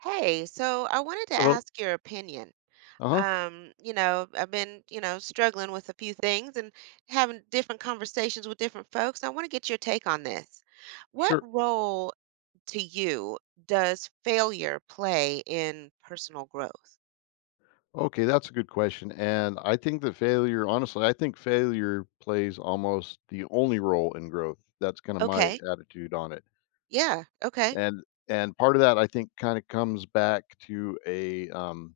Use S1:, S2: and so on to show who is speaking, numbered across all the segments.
S1: Hey, so I wanted to
S2: Hello.
S1: ask your opinion.
S2: Uh-huh.
S1: I've been, struggling with a few things and having different conversations with different folks. I want to get your take on this. What
S2: Sure.
S1: role to you does failure play in personal growth?
S2: Okay, that's a good question. And I think that failure, honestly, I think failure plays almost the only role in growth. That's kind of my
S1: Okay.
S2: attitude on it.
S1: Yeah. Okay.
S2: And and part of that I think kind of comes back to a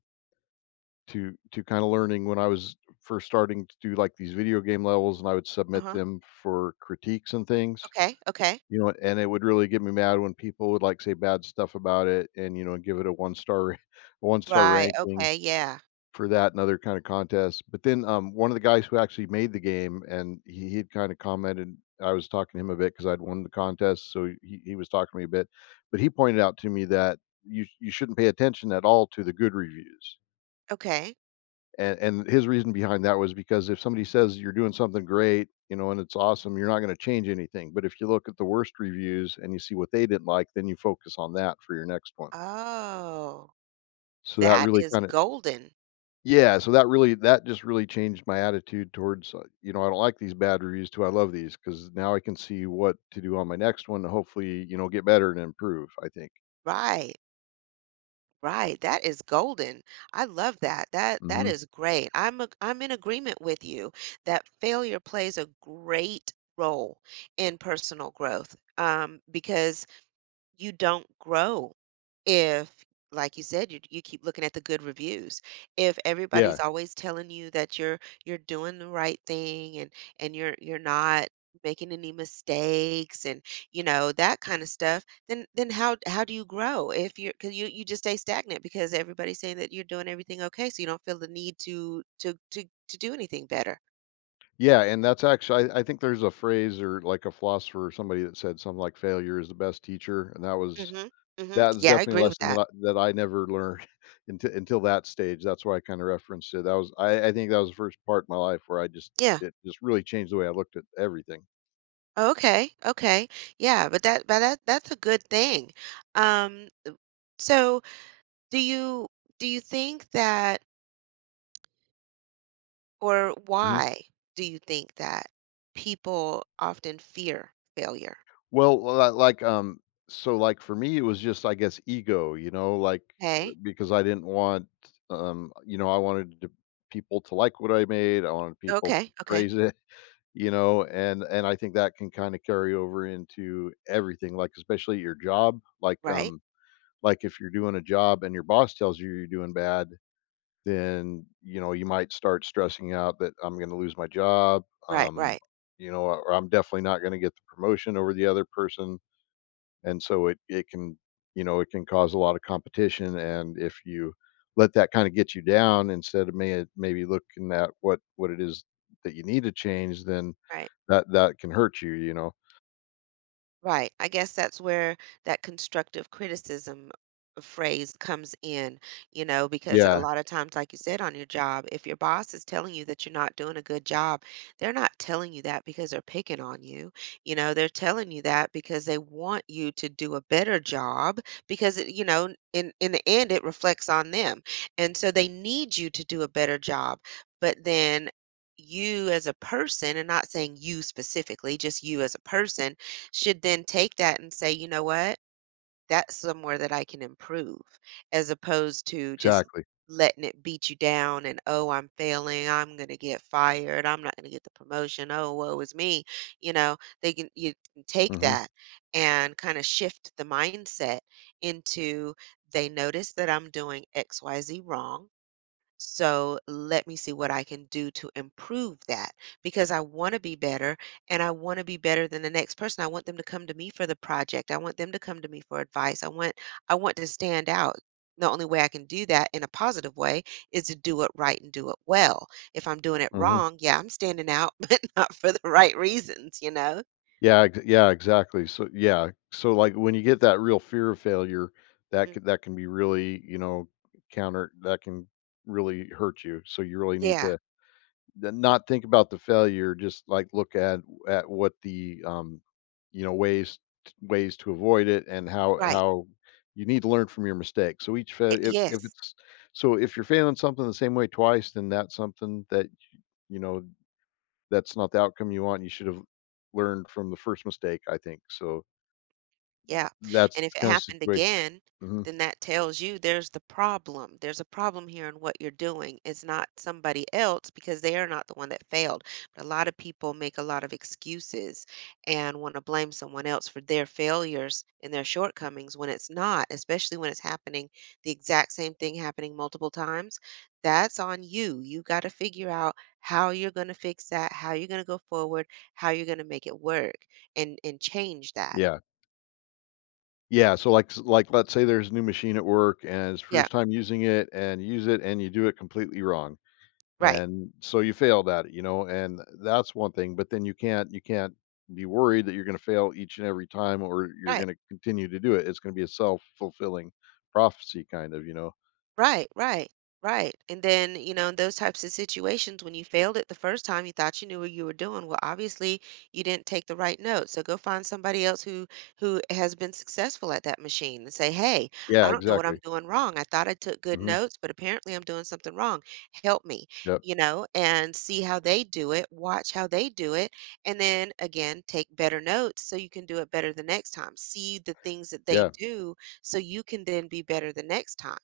S2: to kind of learning when I was first starting to do like these video game levels, and I would submit
S1: Uh-huh.
S2: them for critiques and things.
S1: Okay. Okay.
S2: You know, and it would really get me mad when people would like say bad stuff about it and give it a one star one star
S1: Right.
S2: ranking
S1: Okay. Yeah.
S2: for that and other kind of contests. But then, one of the guys who actually made the game, and he had kinda commented. I was talking to him a bit because 'cause I'd won the contest, so he was talking to me a bit, but he pointed out to me that you shouldn't pay attention at all to the good reviews,
S1: Okay.
S2: and his reason behind that was because if somebody says you're doing something great, you know, and it's awesome, you're not gonna change anything. But if you look at the worst reviews and you see what they didn't like, then you focus on that for your next one.
S1: Oh,
S2: So that
S1: that
S2: really
S1: is
S2: kinda.
S1: golden.
S2: Yeah, so that really, that just really changed my attitude towards, you know, I don't like these bad reviews too. I love these because now I can see what to do on my next one to hopefully, get better and improve, I think.
S1: Right. Right, that is golden. I love that. That
S2: Mhm.
S1: is great. I'm in agreement with you that failure plays a great role in personal growth. Because you don't grow if, like you said, you keep looking at the good reviews. If everybody's
S2: Yeah.
S1: always telling you that you're doing the right thing, and you're not making any mistakes, and you know, that kind of stuff, then how do you grow? If you're, because you just stay stagnant because everybody's saying that you're doing everything okay, so you don't feel the need to do anything better.
S2: Yeah, and that's actually, I think there's a phrase or like a philosopher or somebody that said something like failure is the best teacher, and that was
S1: Mm-hmm. Mm-hmm,
S2: that was
S1: yeah, I
S2: definitely a
S1: agree with
S2: lesson
S1: that.
S2: that I never learned until that stage. That's why I kinda referenced it. That was I think that was the first part of my life where I just,
S1: Yeah.
S2: it just really changed the way I looked at everything.
S1: Okay, okay. Yeah, but that that's a good thing. Um, so do you do you think that, or
S2: Mhm.
S1: why do you think that people often fear failure?
S2: Well, so, like, for me, it was just, I guess, ego, you know,
S1: Okay.
S2: because I didn't want, you know, I wanted to, people to like what I made. I wanted people
S1: Okay,
S2: to
S1: okay.
S2: praise it. You know, and I think that can kinda carry over into everything, like, especially your job,
S1: Right.
S2: like, if you're doing a job and your boss tells you you're doing bad, then, you know, you might start stressing out that I'm gonna lose my job.
S1: Right, right.
S2: You know, or I'm definitely not gonna get the promotion over the other person. And so it can, you know, it can cause a lot of competition, and if you let that kinda get you down instead of maybe looking at what it is that you need to change, then
S1: Right.
S2: that can hurt you, you know?
S1: Right. I guess that's where that constructive criticism phrase comes in. You know, because a
S2: Yeah,
S1: lot of times, like you said, on your job, if your boss is telling you that you're not doing a good job, they're not telling you that because they're picking on you. You know, they're telling you that because they want you to do a better job because, you know, in the end, it reflects on them. And so they need you to do a better job. But then, you as a person, and not saying you specifically, just you as a person, should then take that and say, you know what? That's somewhere that I can improve, as opposed to just
S2: exactly.
S1: letting it beat you down and, oh, I'm failing. I'm going to get fired. I'm not going to get the promotion. Oh, woe is me. You know, you can take
S2: Mhm,
S1: that and kind of shift the mindset into, they notice that I'm doing XYZ wrong, so let me see what I can do to improve that because I want to be better, and I want to be better than the next person. I want them to come to me for the project. I want them to come to me for advice. I want to stand out. The only way I can do that in a positive way is to do it right and do it well. If I'm doing it
S2: mhm.
S1: wrong, yeah, I'm standing out, but not for the right reasons, you know?
S2: Yeah, exactly. So yeah, so, like, when you get that real fear of failure, that
S1: Mm.
S2: could that can be really, you know, counter that can really hurt you, so you really need
S1: Yeah,
S2: to, then not think about the failure. Just, like, look at what the, you know, ways to avoid it and how
S1: right.
S2: how you need to learn from your mistakes. So each
S1: Y-
S2: fail if
S1: yes.
S2: it's so if you're failing something the same way twice, then that's something that, you know, that's not the outcome you want. You should have learned from the first mistake, I think. So
S1: Yeah,
S2: that's
S1: and if
S2: the
S1: it
S2: kind of
S1: happened
S2: situation.
S1: again,
S2: Mhm.
S1: then that tells you there's the problem. There's a problem here in what you're doing. It's not somebody else, because they are not the one that failed. But a lot of people make a lot of excuses and want to blame someone else for their failures and their shortcomings when it's not, especially when it's happening the exact same thing happening multiple times. That's on you. You got to figure out how you're going to fix that, how you're going to go forward, how you're going to make it work and change that.
S2: Yeah. Yeah, so, like, let's say there's a new machine at work and it's
S1: Yeah.
S2: first time using it, and you use it and you do it completely wrong.
S1: Right.
S2: And so you failed at it, you know, and that's one thing, but then you can't be worried that you're going to fail each and every time, or you're
S1: Right,
S2: going to continue to do it. It's going to be a self-fulfilling prophecy kind of, you know.
S1: right, right, right. And then, you know, in those types of situations, when you failed it the first time, you thought you knew what you were doing. Well, obviously, you didn't take the right note. So go find somebody else who has been successful at that machine and say, "Hey, I
S2: Yeah,
S1: don't know what I'm
S2: exactly.
S1: doing wrong. I thought I took good
S2: Hmm.
S1: notes, but apparently I'm doing something wrong. Help me."
S2: Yep.
S1: You know, and see how they do it, watch how they do it, and then again, take better notes so you can do it better the next time. See the things that they
S2: Yeah.
S1: do so you can then be better the next time.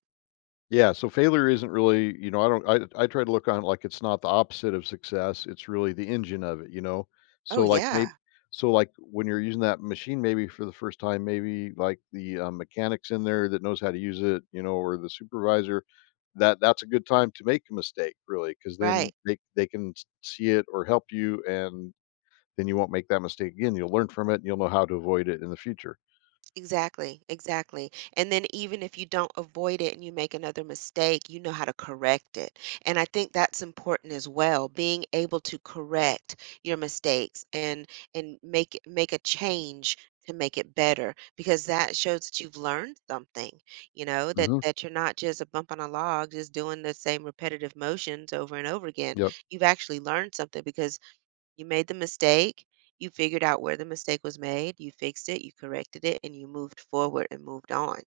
S2: Yeah, so failure isn't really, you know, I don't I try to look on it like it's not the opposite of success, it's really the engine of it, you know?
S1: Oh,
S2: So, like,
S1: yeah.
S2: maybe, so, like, when you're using that machine maybe for the first time, maybe, like, the, mechanics in there that knows how to use it, you know, or the supervisor, that's a good time to make a mistake, really, because
S1: Right.
S2: then they can s see it or help you, and then you won't make that mistake again, you'll learn from it, and you'll know how to avoid it in the future.
S1: Exactly. Exactly. And then even if you don't avoid it and you make another mistake, you know how to correct it. And I think that's important as well, being able to correct your mistakes and make make a change to make it better, because that shows that you've learned something, you know,
S2: Mhm,
S1: that you're not just a bump on a log just doing the same repetitive motions over and over again.
S2: yep.
S1: You've actually learned something because you made the mistake, you figured out where the mistake was made, you fixed it, you corrected it, and you moved forward and moved on.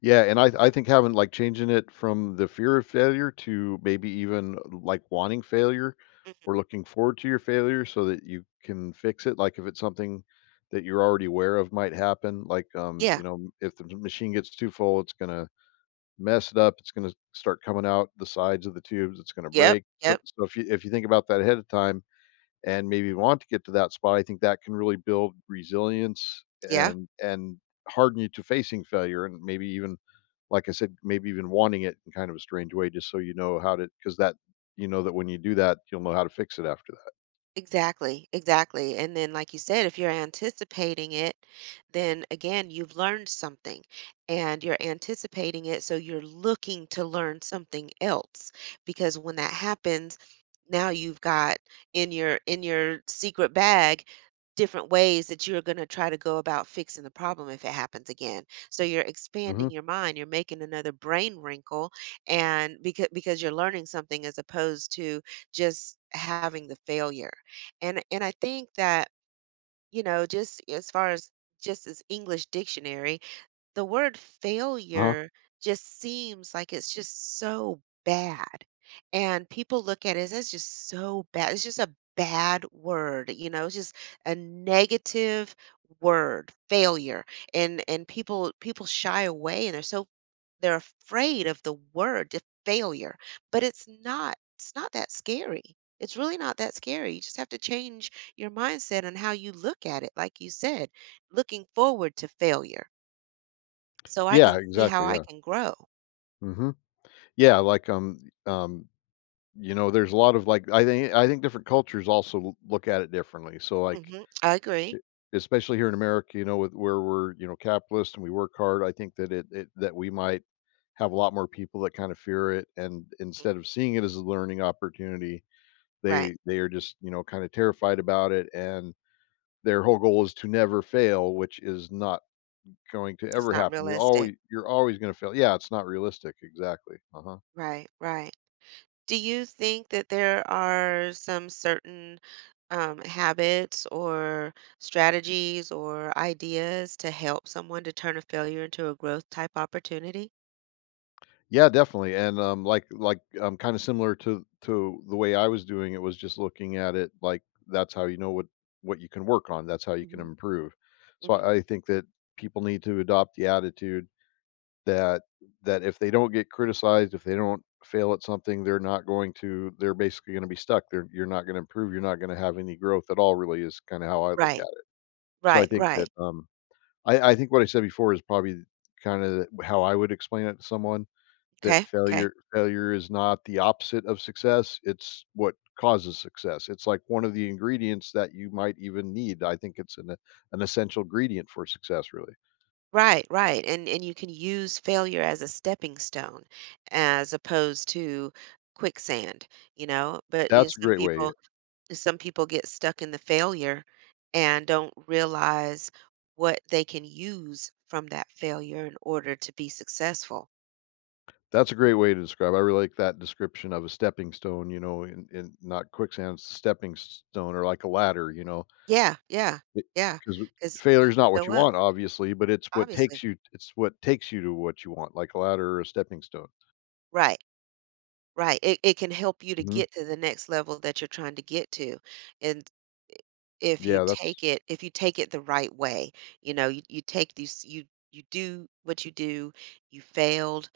S2: Yeah, and I think having, like, changing it from the fear of failure to maybe even, like, wanting failure
S1: Mhm.
S2: or looking forward to your failure so that you can fix it, like, if it's something that you're already aware of might happen, like,
S1: Yeah.
S2: you know, if the machine gets too full, it's gonna mess it up, it's gonna start coming out the sides of the tubes, it's gonna
S1: Yep.
S2: break. So
S1: Yep.
S2: so if you think about that ahead of time and maybe want to get to that spot, I think that can really build resilience
S1: Yeah.
S2: and harden you to facing failure, and maybe even like I said, maybe even wanting it in kind of a strange way, just so you know how to, because that, you know, that when you do that, you'll know how to fix it after that.
S1: Exactly, exactly. And then, like you said, if you're anticipating it, then again, you've learned something and you're anticipating it. So you're looking to learn something else because when that happens, now you've got in your secret bag different ways that you're going to try to go about fixing the problem if it happens again. So you're expanding
S2: Mhm.
S1: your mind, you're making another brain wrinkle, and because you're learning something as opposed to just having the failure. And I think that, you know, just as far as, just as English dictionary, the word
S2: Uh-huh.
S1: failure just seems like it's just so bad. And people look at it as that's just so bad. It's just a bad word, you know, it's just a negative word, failure. And people shy away and they're so, they're afraid of the failure. But it's not that scary. It's really not that scary. You just have to change your mindset and how you look at it. Like you said, looking forward to failure so I
S2: Yeah,
S1: can see how
S2: exactly,
S1: I
S2: yeah.
S1: can grow.
S2: Mhm. Yeah, like, you know, there's a lot of, like, I think different cultures also l look at it differently. So, like,
S1: Mhm. I
S2: e
S1: agree.
S2: especially here in America, you know, with where we're, you know, capitalist and we work hard, I think that it that we might have a lot more people that kind of fear it, and instead of seeing it as a learning opportunity,
S1: Right.
S2: they are just, you know, kinda terrified about it. And their whole goal is to never fail, which is not going to
S1: It's
S2: ever
S1: not
S2: happen. You're
S1: realistic.
S2: always you're always gonna fail. Yeah, it's not realistic. Exactly. Uh-huh.
S1: Right, right. Do you think that there are some certain habits or strategies or ideas to help someone to turn a failure into a growth type opportunity?
S2: Yeah, definitely. And, like, kinda similar to the way I was doing it, was just looking at it like that's how you know what you can work on. That's how you can
S1: Hmm.
S2: improve. So
S1: Hmm.
S2: I think that people need to adopt the attitude that if they don't get criticized, if they don't fail at something, they're not going to, they're basically gonna be stuck. They're You're not gonna improve, you're not gonna have any growth at all really, is kinda how I look
S1: Right,
S2: at it. So I
S1: right,
S2: think
S1: right.
S2: that, I think what I said before is probably kinda how I would explain it to someone, that
S1: Okay, okay.
S2: failure is not the opposite of success, it's what causes success. It's like one of the ingredients that you might even need. I think it's an essential ingredient for success, really.
S1: Right, right. And you can use failure as a stepping stone as opposed to quicksand. You know, but you know,
S2: That's a great way.
S1: some people get stuck in the failure and don't realize what they can use from that failure in order to be successful.
S2: That's a great way to describe, I really like that description of a stepping stone, you know, in not quicksand, it's a stepping stone or like a ladder, you know,
S1: Yeah, yeah, yeah.
S2: because
S1: Because
S2: failure
S1: you
S2: is not
S1: can
S2: what
S1: go
S2: you
S1: up,
S2: want, obviously, but
S1: obviously.
S2: it's what takes you to what you want, like a ladder or a stepping stone.
S1: Right, right. It can help you to
S2: Mhm.
S1: get to the next level that you're trying to get to. And
S2: Yeah, that's,
S1: if you take it the right way, you know, you do what you do, you failed,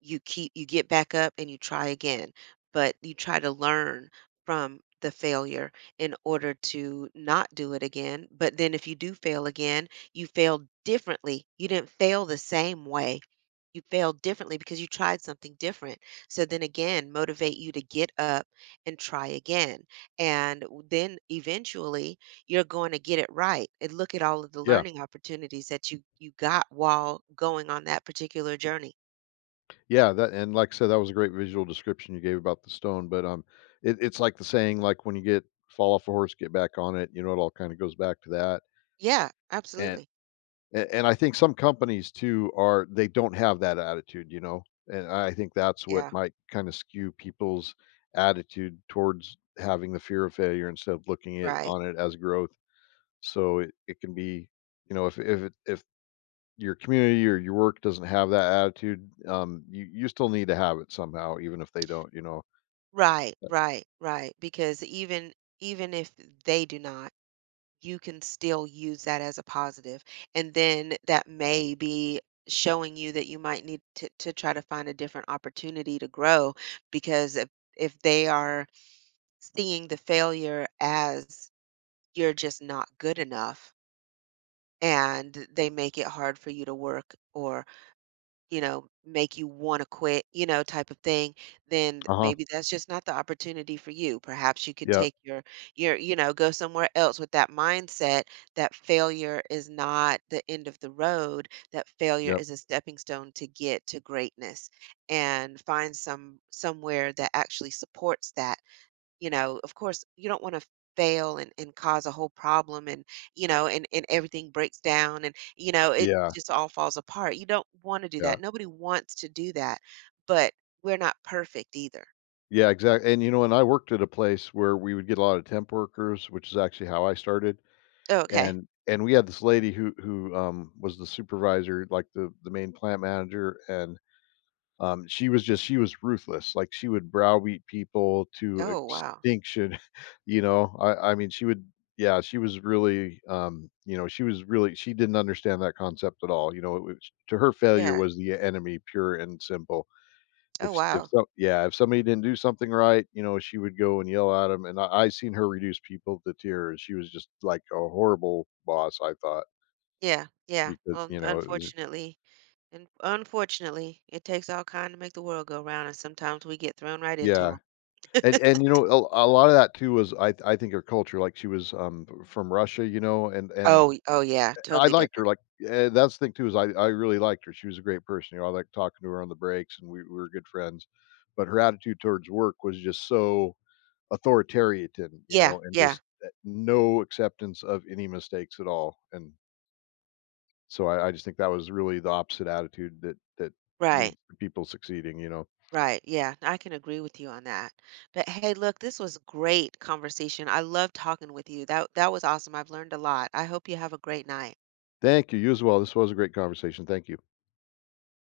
S1: you get back up and you try again, but you try to learn from the failure in order to not do it again. But then if you do fail again, you failed differently, you didn't fail the same way, you failed differently because you tried something different, so then again motivate you to get up and try again, and then eventually you're going to get it right, and look at all of the
S2: yeah,
S1: learning opportunities that you got while going on that particular journey.
S2: yeah, that, and like I said, that was a great visual description you gave about the stone, but, it it's like the saying, like, when you get fall off a horse, get back on it, you know, it all kinda goes back to that.
S1: Yeah,
S2: And
S1: absolutely.
S2: A- and I think some companies too are, they don't have that attitude, you know, and I think that's what
S1: Yeah,
S2: might kind of skew people's attitude towards having the fear of failure instead of looking at
S1: right.
S2: on it as growth. So it can be, you know, if your community or your work doesn't have that attitude, you still need to have it somehow, even if they don't, you know.
S1: Right, right, right. Because even if they do not, you can still use that as a positive. And then that may be showing you that you might need to try to find a different opportunity to grow because if they are seeing the failure as you're just not good enough and they make it hard for you to work, or you know, make you wanna quit, you know, type of thing, then
S2: Uh
S1: maybe
S2: huh.
S1: that's just not the opportunity for you. Perhaps you could
S2: Yep.
S1: take your you know, go somewhere else with that mindset, that failure is not the end of the road, that failure
S2: Yep.
S1: is a stepping stone to get to greatness, and find some somewhere that actually supports that. You know, of course, you don't want to fail and cause a whole problem, and you know, and everything breaks down, and you know, it
S2: Yeah.
S1: just all falls apart. You don't want to do
S2: Yeah.
S1: that. Nobody wants to do that, but we're not perfect either.
S2: Yeah, exactly, and, you know, and I worked at a place where we would get a lot of temp workers, which is actually how I started.
S1: Oh, okay.
S2: And we had this lady who was the supervisor, like, the main plant manager, and, she was just, she was ruthless, like, she would browbeat people to
S1: Oh, wow.
S2: extinction. You know? I mean, she would, yeah, she was really, you know, she was really, she didn't understand that concept at all, you know? It was, to her, failure
S1: Yeah.
S2: was the enemy, pure and simple.
S1: Oh,
S2: If
S1: wow.
S2: so Yeah, if somebody didn't do something right, you know, she would go and yell at him. And I seen her reduce people to tears. She was just like a horrible boss, I thought,
S1: Yeah. Yeah.
S2: because,
S1: Well, un-
S2: you know, it was,
S1: unfortunately, and unfortunately, it takes all kind to make the world go round, and sometimes we get thrown right
S2: yeah.
S1: into them.
S2: And, you know, a lot of that too was I think her culture, like, she was, from Russia, you know, and
S1: Oh, oh yeah,
S2: I
S1: totally
S2: liked her,
S1: different.
S2: like, eh, that's the thing too, is I really liked her. She was a great person, you know, I liked talking to her on the breaks, and we were good friends, but her attitude towards work was just so authoritarian, you
S1: Yeah,
S2: know, and
S1: yeah,
S2: just no acceptance of any mistakes at all. And so I just think that was really the opposite attitude that
S1: right.
S2: leads to people succeeding, you know.
S1: Right. Yeah, I can agree with you on that. But hey, look, this was great conversation. I love talking with you. That that was awesome. I've learned a lot. I hope you have a great night.
S2: Thank you. You as well. This was a great conversation. Thank you.